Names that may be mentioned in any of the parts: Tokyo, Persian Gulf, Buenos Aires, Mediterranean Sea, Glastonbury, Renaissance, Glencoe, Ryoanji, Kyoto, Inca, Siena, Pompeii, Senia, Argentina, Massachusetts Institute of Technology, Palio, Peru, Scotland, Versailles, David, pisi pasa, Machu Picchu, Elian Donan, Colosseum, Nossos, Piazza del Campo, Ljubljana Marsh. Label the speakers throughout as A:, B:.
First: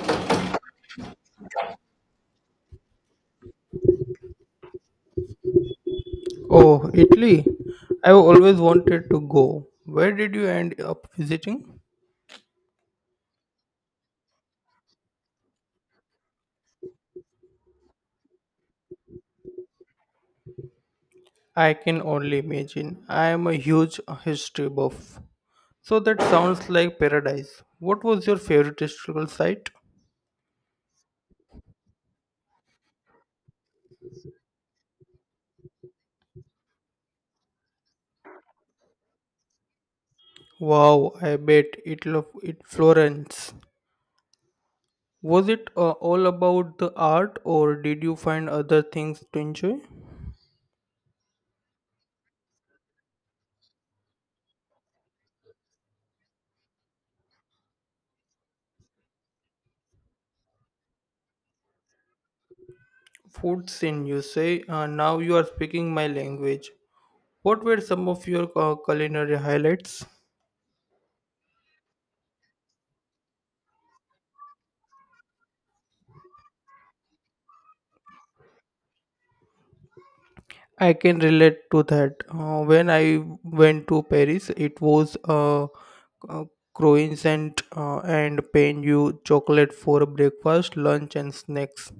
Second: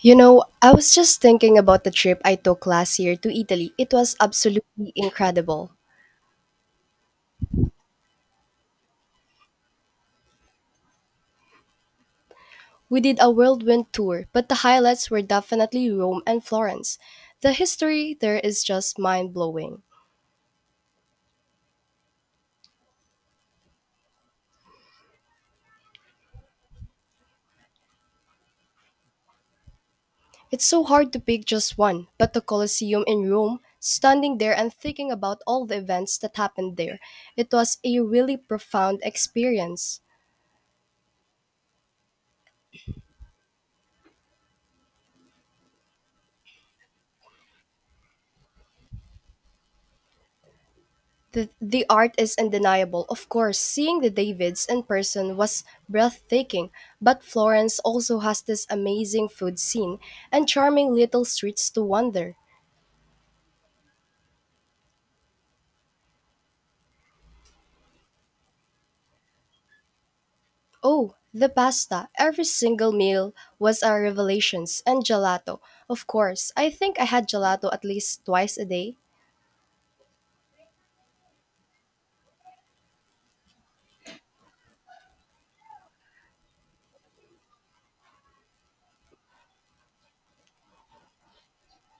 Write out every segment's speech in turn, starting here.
A: You know, I was just thinking about the trip I took last year to Italy. It was absolutely incredible.
B: Oh, Italy. I've always wanted to go. Where did you end up visiting?
A: We did a whirlwind tour, but the highlights were definitely Rome and Florence. The history there is just mind blowing.
B: I can only imagine. I am a huge history buff. So that sounds like paradise. What was your favorite historical site?
A: It's so hard to pick just one, but the Colosseum in Rome, standing there and thinking about all the events that happened there, it was a really profound experience.
B: Wow, I bet it Florence. Was it all about the art or did you find other things to enjoy?
A: The art is undeniable. Of course, seeing the Davids in person was breathtaking, but Florence also has this amazing food scene and charming little streets to wander.
B: Food scene, you say. Now you are speaking my language. What were some of your culinary highlights?
A: Oh, the pasta. Every single meal was a revelation, and gelato. Of course, I think I had gelato at least twice a day.
B: I can relate to that. When I went to Paris, it was a croissant and pain you chocolate for breakfast, lunch, and snacks.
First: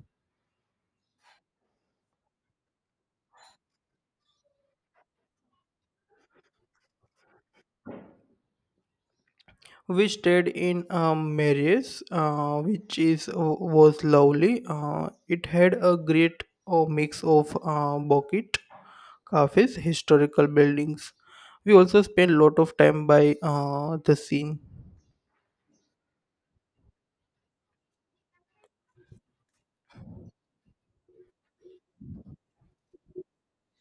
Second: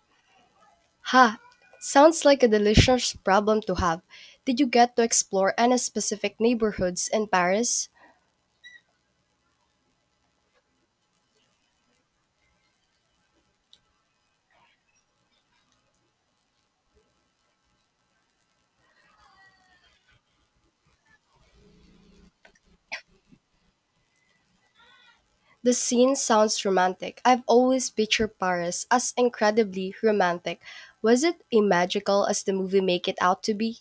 A: Ha! Sounds like a delicious problem to have. Did you get to explore any specific neighborhoods in Paris?
B: We stayed in Mary's, which is was lovely. It had a great mix of bucket cafes, historical buildings. We also spent a lot of time by the scene.
A: The scene sounds romantic. I've always pictured Paris as incredibly romantic. Was it as magical as the movie make it out to be?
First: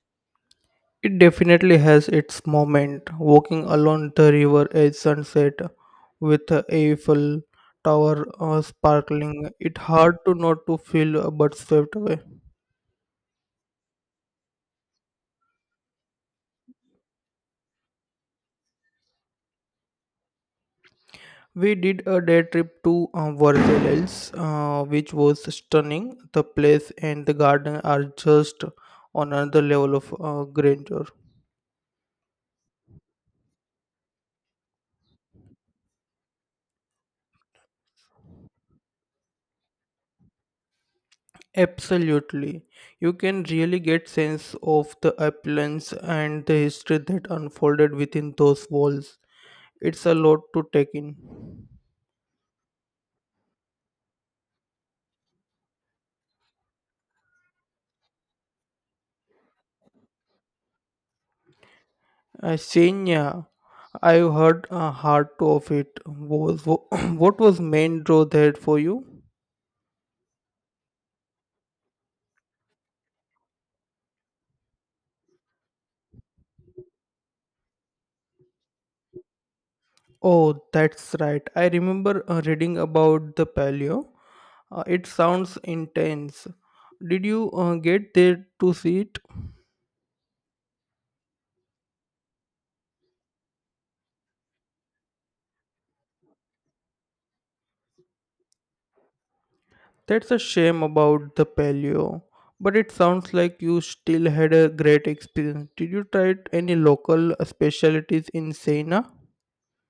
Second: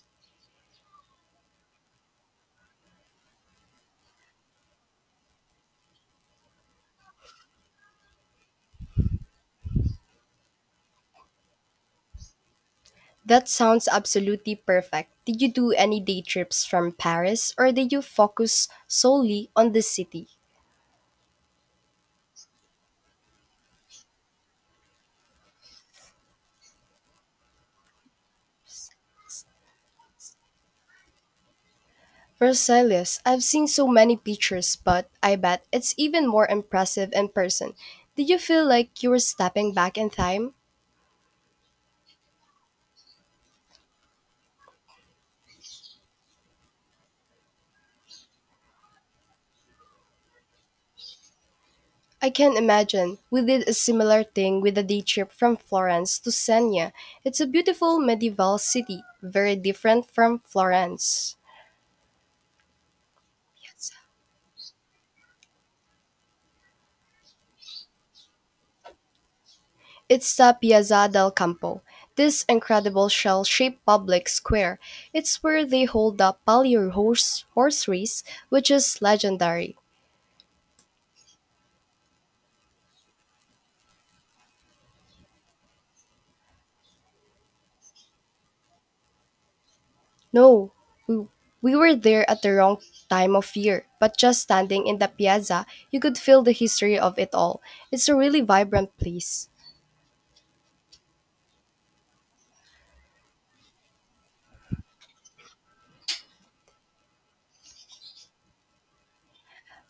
B: It definitely has its moment. Walking along the river at sunset with a Eiffel Tower sparkling, it hard to not to feel but swept away.
A: That sounds absolutely perfect. Did you do any day trips from Paris or did you focus solely on the city?
B: We did a day trip to Versailles, which was stunning. The place and the garden are just on another level of grandeur.
A: Versailles, I've seen so many pictures, but I bet it's even more impressive in person. Did you feel like you were stepping back in time?
B: Absolutely, you can really get sense of the appearance and the history that unfolded within those walls. It's a lot to take in.
A: I can imagine. We did a similar thing with a day trip from Florence to Senia. It's a beautiful medieval city, very different from Florence.
B: Senya,
A: Yes.
B: I've heard hard to of it. Was what was main draw there for you?
A: It's the Piazza del Campo, this incredible shell shaped public square. It's where they hold the Palio horse race, which is legendary.
B: Oh, that's right. I remember reading about the paleo. It sounds intense. Did you get there to see it?
A: No, we, we were there at the wrong time of year, but just standing in the piazza, you could feel the history of it all. It's a really vibrant place.
B: That's a shame about the paleo. But it sounds like you still had a great experience. Did you try any local specialties in Sena?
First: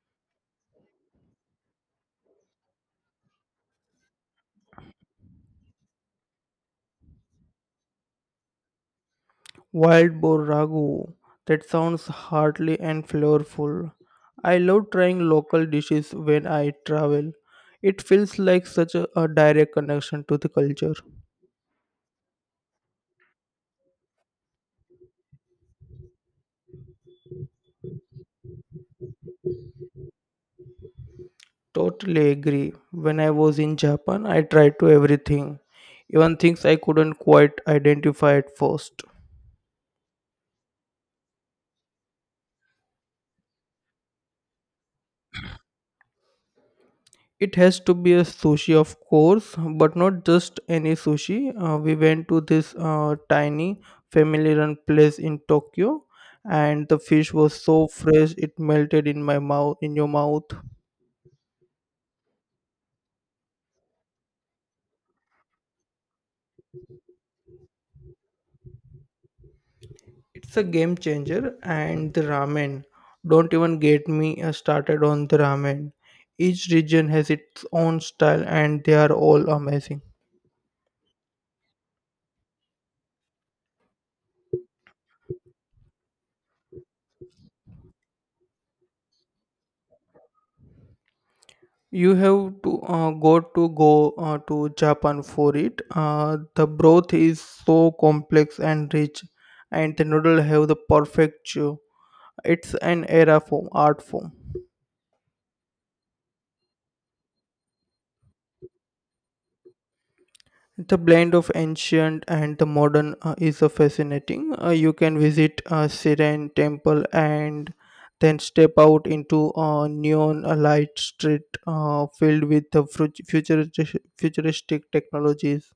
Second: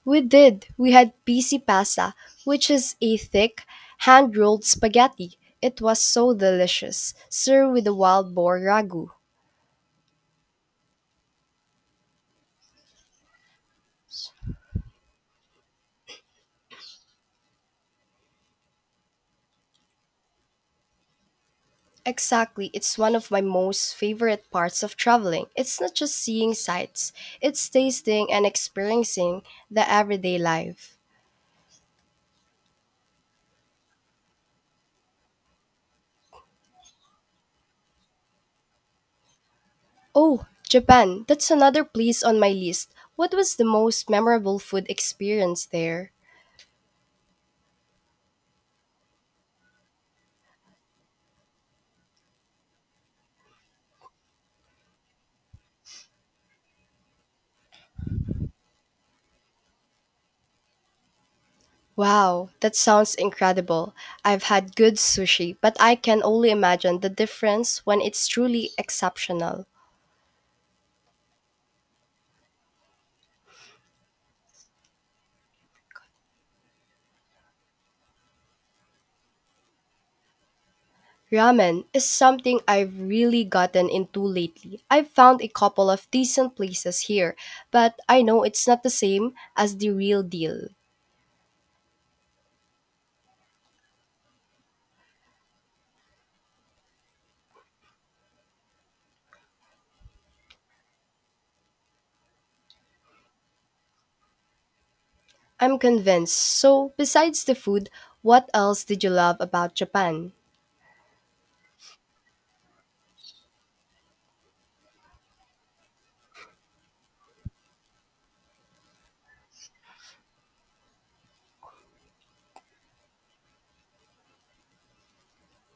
A: We did. We had pisi pasa, which is a thick, hand rolled spaghetti. It was so delicious, served with a wild boar ragu.
B: Wild boar ragu. That sounds hearty and flavorful. I love trying local dishes when I travel. It feels like such a direct connection to the culture.
A: Exactly, it's one of my most favorite parts of traveling. It's not just seeing sights, it's tasting and experiencing the everyday life.
B: Totally agree. When I was in Japan, I tried to everything, even things I couldn't quite identify at first.
A: Oh, Japan, that's another place on my list. What was the most memorable food experience there?
B: It has to be a sushi, of course, but not just any sushi. We went to this tiny family run place in Tokyo, and the fish was so fresh it melted in my mouth, in your mouth.
A: Wow, that sounds incredible. I've had good sushi, but I can only imagine the difference when it's truly exceptional.
B: It's a game changer, and the ramen. Don't even get me started on the ramen. Each region has its own style, and they are all amazing.
A: Ramen is something I've really gotten into lately. I've found a couple of decent places here, but I know it's not the same as the real deal.
B: You have to go to Japan for it. The broth is so complex and rich, and the noodle have the perfect chew. It's an era form, art form.
A: I'm convinced. So, besides the food, what else did you love about Japan?
B: The blend of ancient and the modern is fascinating. You can visit Siren Temple and then step out into a neon light street filled with the futuristic technologies.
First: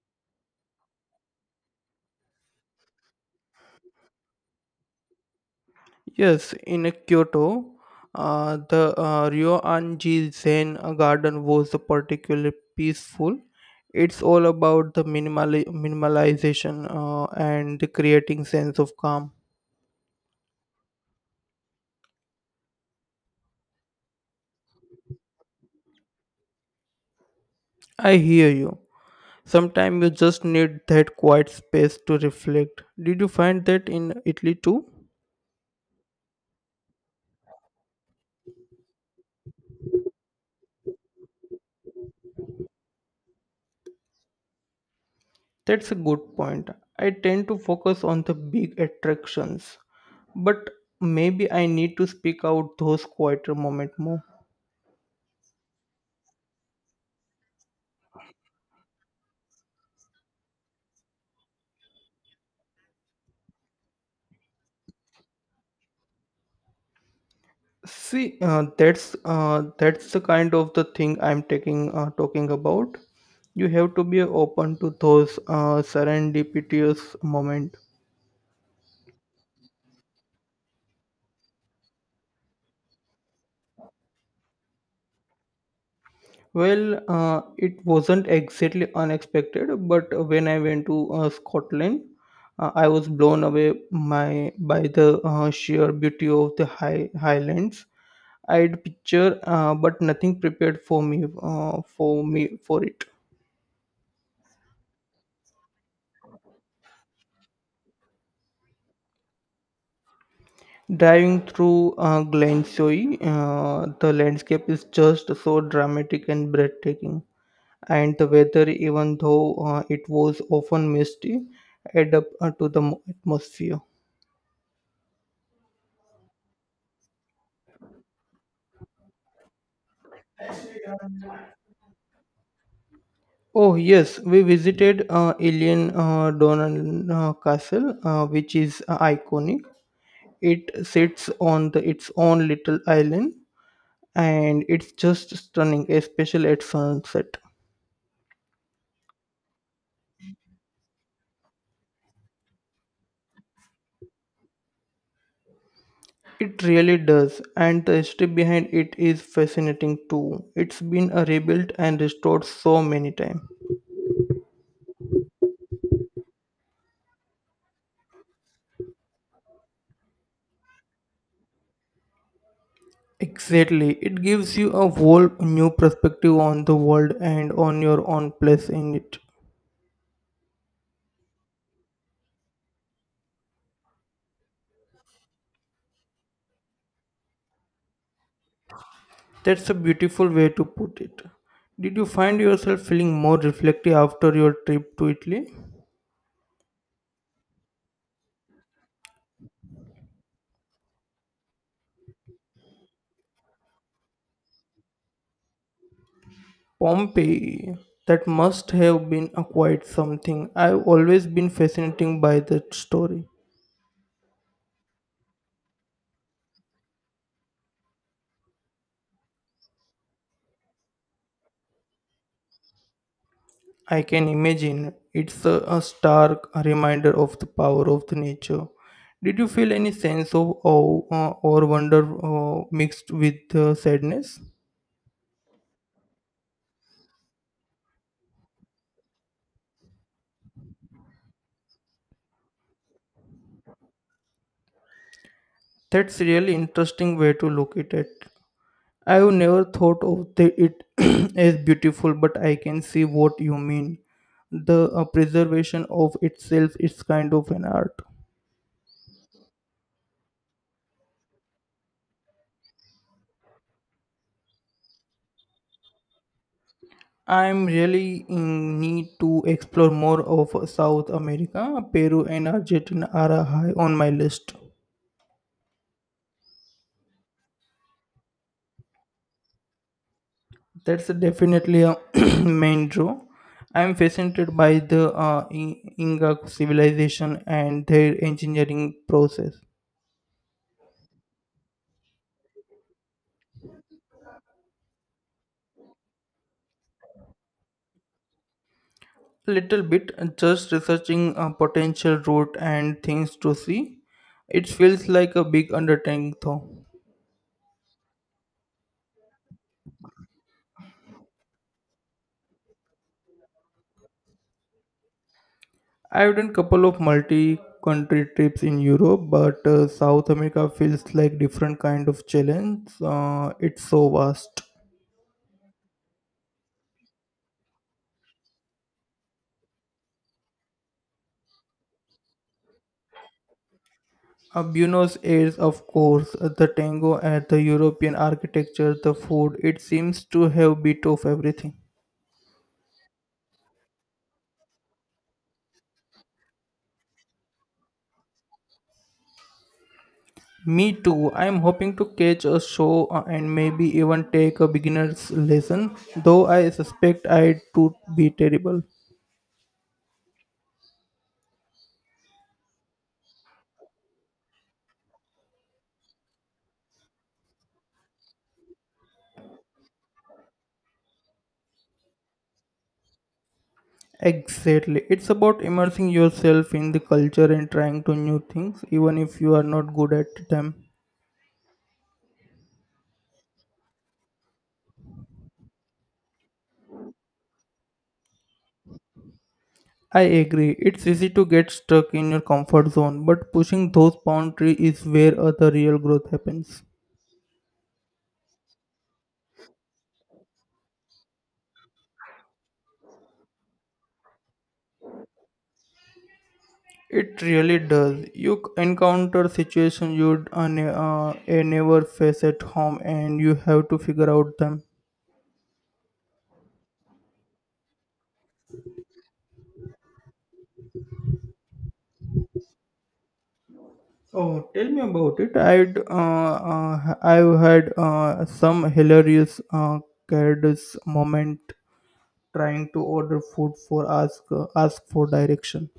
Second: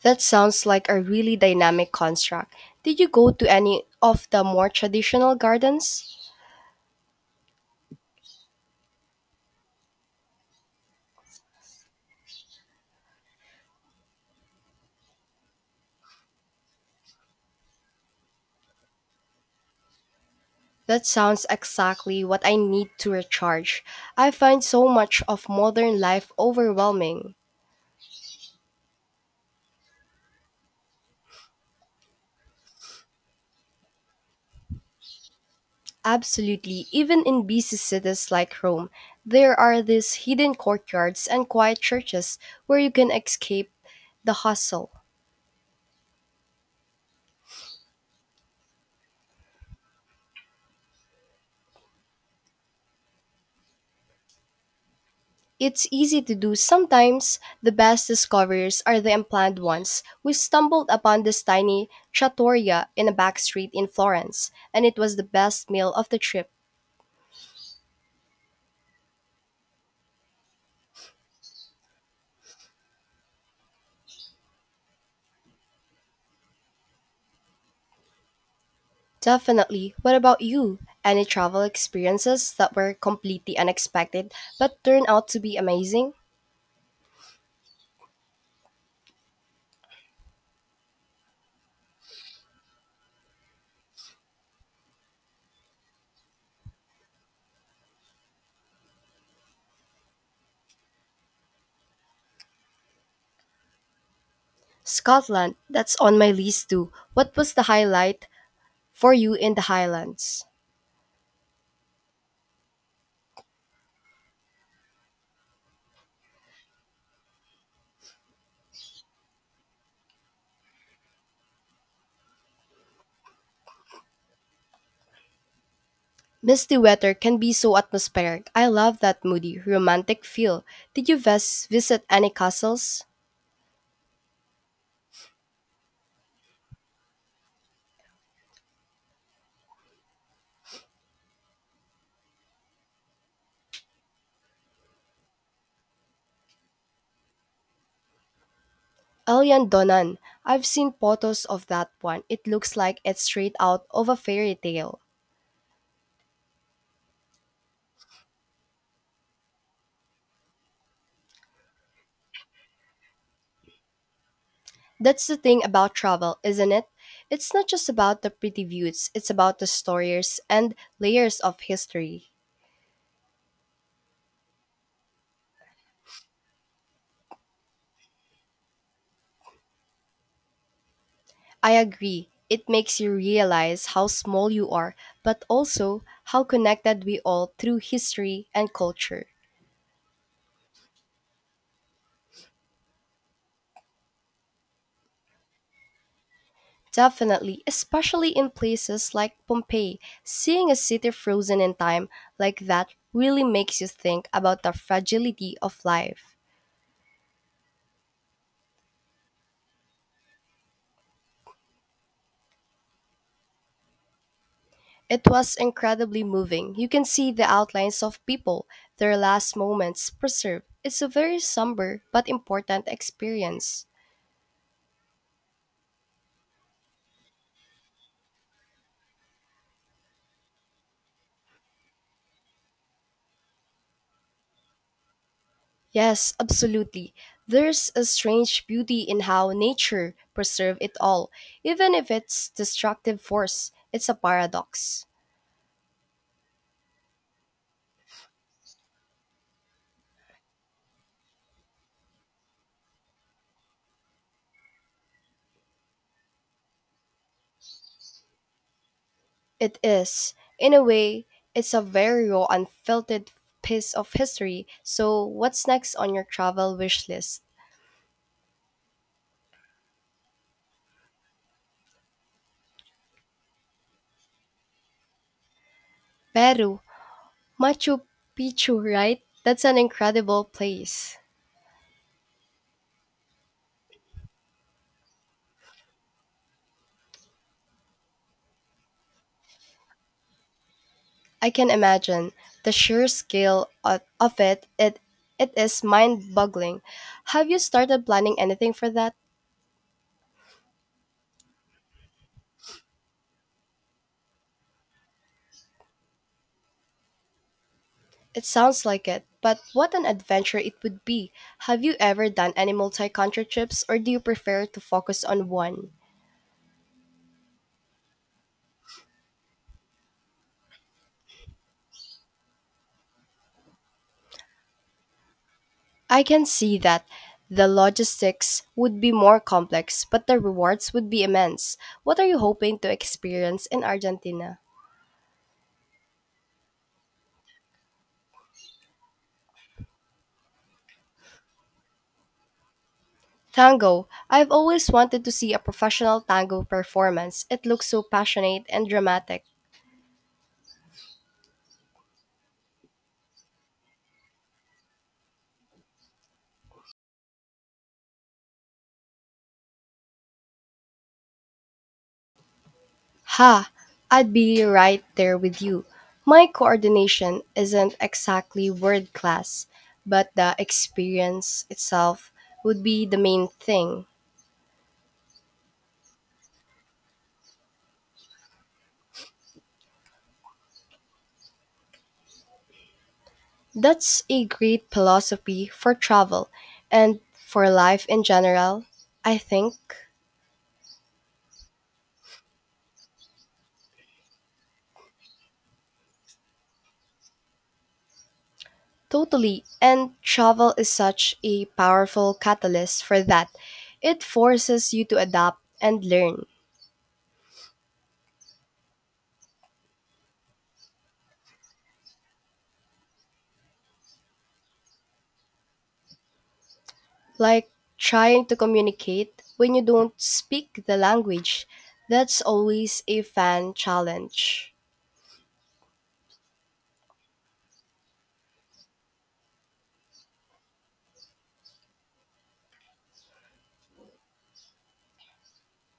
A: That sounds like a really dynamic construct. Did you go to any of the more traditional gardens?
B: Yes, in Kyoto, the Ryoanji Zen Garden was particularly peaceful. It's all about the minimalization and the creating sense of calm.
A: That sounds exactly what I need to recharge. I find so much of modern life overwhelming.
B: I hear you. Sometimes you just need that quiet space to reflect. Did you find that in Italy too?
A: Absolutely, even in busy cities like Rome, there are these hidden courtyards and quiet churches where you can escape the hustle.
B: That's a good point. I tend to focus on the big attractions, but maybe I need to speak out those quieter moments more.
A: It's easy to do sometimes. The best discoveries are the unplanned ones. We stumbled upon this tiny trattoria in a back street in Florence, and it was the best meal of the trip.
B: See, that's the kind of the thing I'm taking talking about. You have to be open to those serendipitous moment.
A: Definitely. What about you? Any travel experiences that were completely unexpected but turned out to be amazing?
B: Well, it wasn't exactly unexpected, but when I went to Scotland, I was blown away my by the sheer beauty of the highlands. I'd picture, but nothing prepared for me for it.
A: Scotland, that's on my list too. What was the highlight for you in the Highlands?
B: Driving through Glensoi, the landscape is just so dramatic and breathtaking, and the weather, even though it was often misty, add up to the atmosphere.
A: Misty weather can be so atmospheric. I love that moody, romantic feel. Did you visit any castles?
B: Oh yes, we visited Alien Donan Castle, which is iconic. It sits on the, its own little island, and it's just stunning, especially at sunset.
A: Elian Donan. I've seen photos of that one. It looks like it's straight out of a fairy tale.
B: It really does, and the history behind it is fascinating too. It's been rebuilt and restored so many times.
A: That's the thing about travel, isn't it? It's not just about the pretty views, it's about the stories and layers of history.
B: Exactly, it gives you a whole new perspective on the world and on your own place in it.
A: I agree. It makes you realize how small you are, but also how connected we all through history and culture.
B: That's a beautiful way to put it. Did you find yourself feeling more reflective after your trip to Italy?
A: Definitely, especially in places like Pompeii, seeing a city frozen in time like that really makes you think about the fragility of life.
B: Pompeii. That must have been a quite something. I've always been fascinated by that story.
A: It was incredibly moving. You can see the outlines of people, their last moments preserved. It's a very somber but important experience.
B: I can imagine it's a stark reminder of the power of the nature. Did you feel any sense of awe or wonder mixed with sadness?
A: Yes, absolutely. There's a strange beauty in how nature preserves it all, even if it's destructive force. It's a paradox.
B: That's really interesting way to look at it. I have never thought of the, it as beautiful, but I can see what you mean. The preservation of itself is kind of an art.
A: It is, in a way, it's a very raw, unfiltered piece of history. So, what's next on your travel wish list?
B: I'm really in need to explore more of South America. Peru and Argentina are high on my list.
A: Peru Machu Picchu, right? That's an incredible
B: That's
A: place.
B: definitely a main draw. I'm fascinated by the Inca civilization and their engineering process.
A: I can imagine the sheer scale of it. It is mind-boggling. Have you started planning anything for that?
B: Little bit, just researching a potential route and things to see. It feels like a big undertaking, though.
A: It sounds like it, but what an adventure it would be. Have you ever done any multi-country trips or do you prefer to focus on one?
B: I've done couple of multi-country trips in Europe, but South America feels like different kind of challenge. It's so vast.
A: I can see that the logistics would be more complex, but the rewards would be immense. What are you hoping to experience in Argentina?
B: Buenos Aires, of course, the tango and the European architecture, the food. It seems to have bit of everything.
A: Tango. I've always wanted to see a professional tango performance. It looks so passionate and dramatic.
B: Me too. I'm hoping to catch a show and maybe even take a beginner's lesson, though I suspect I would be terrible.
A: Ha! I'd be right there with you. My coordination isn't exactly world class, but the experience itself would be the main thing.
B: Exactly. It's about immersing yourself in the culture and trying to new things even if you are not good at them.
A: That's a great philosophy for travel and for life in general, I think.
B: I agree. It's easy to get stuck in your comfort zone, but pushing those boundaries is where the real growth happens.
A: Totally. And travel is such a powerful catalyst for that. It forces you to adapt and learn.
B: It really does. You encounter situations you'd never face at home and you have to figure out them.
A: Like trying to communicate when you don't speak the language. That's always a fan
B: Oh,
A: challenge.
B: tell me about it. I've had some hilarious careless moment trying to order food for ask ask for direction.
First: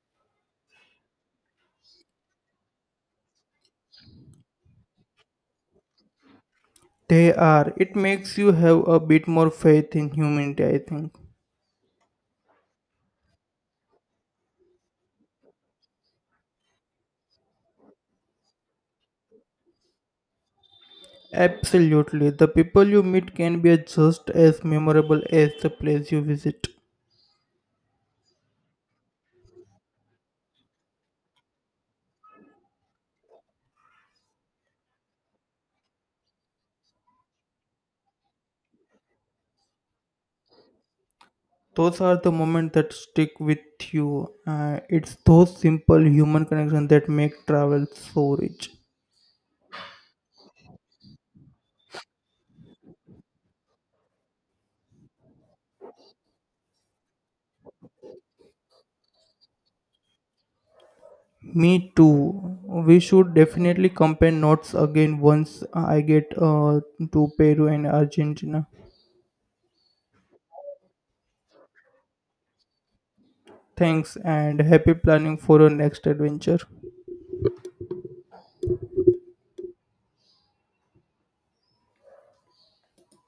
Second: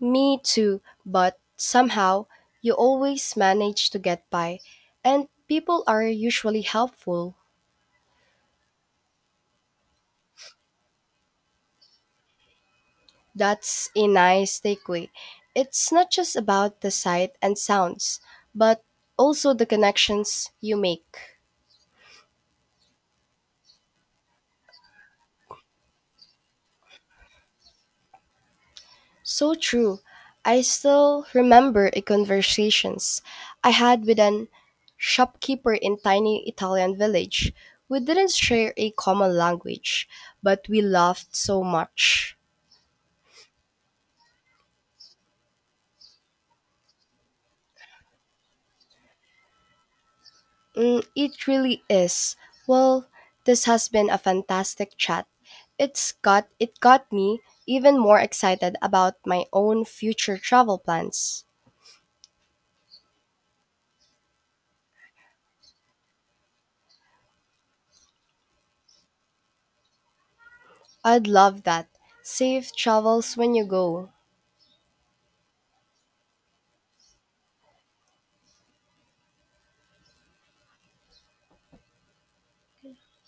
A: Me too, but somehow you always manage to get by, and people are usually
B: They
A: helpful.
B: are, it makes you have a bit more faith in humanity, I think.
A: That's a nice takeaway. It's not just about the sight and sounds, but also the connections you make.
B: Absolutely, the people you meet can be just as memorable as the place you visit.
A: So true. I still remember a conversations I had with an shopkeeper in tiny Italian village. We didn't share a common language, but we laughed so
B: Those are the
A: much.
B: moments that stick with you. It's those simple human connections that make travel so rich.
A: Mm, it really is. Well, this has been a fantastic chat. It's got me even more excited about my own future travel plans.
B: Me too, we should definitely compare notes again once I get to Peru and Argentina.
A: I'd love that. Safe travels when you go.
B: Thanks and happy planning for your next adventure.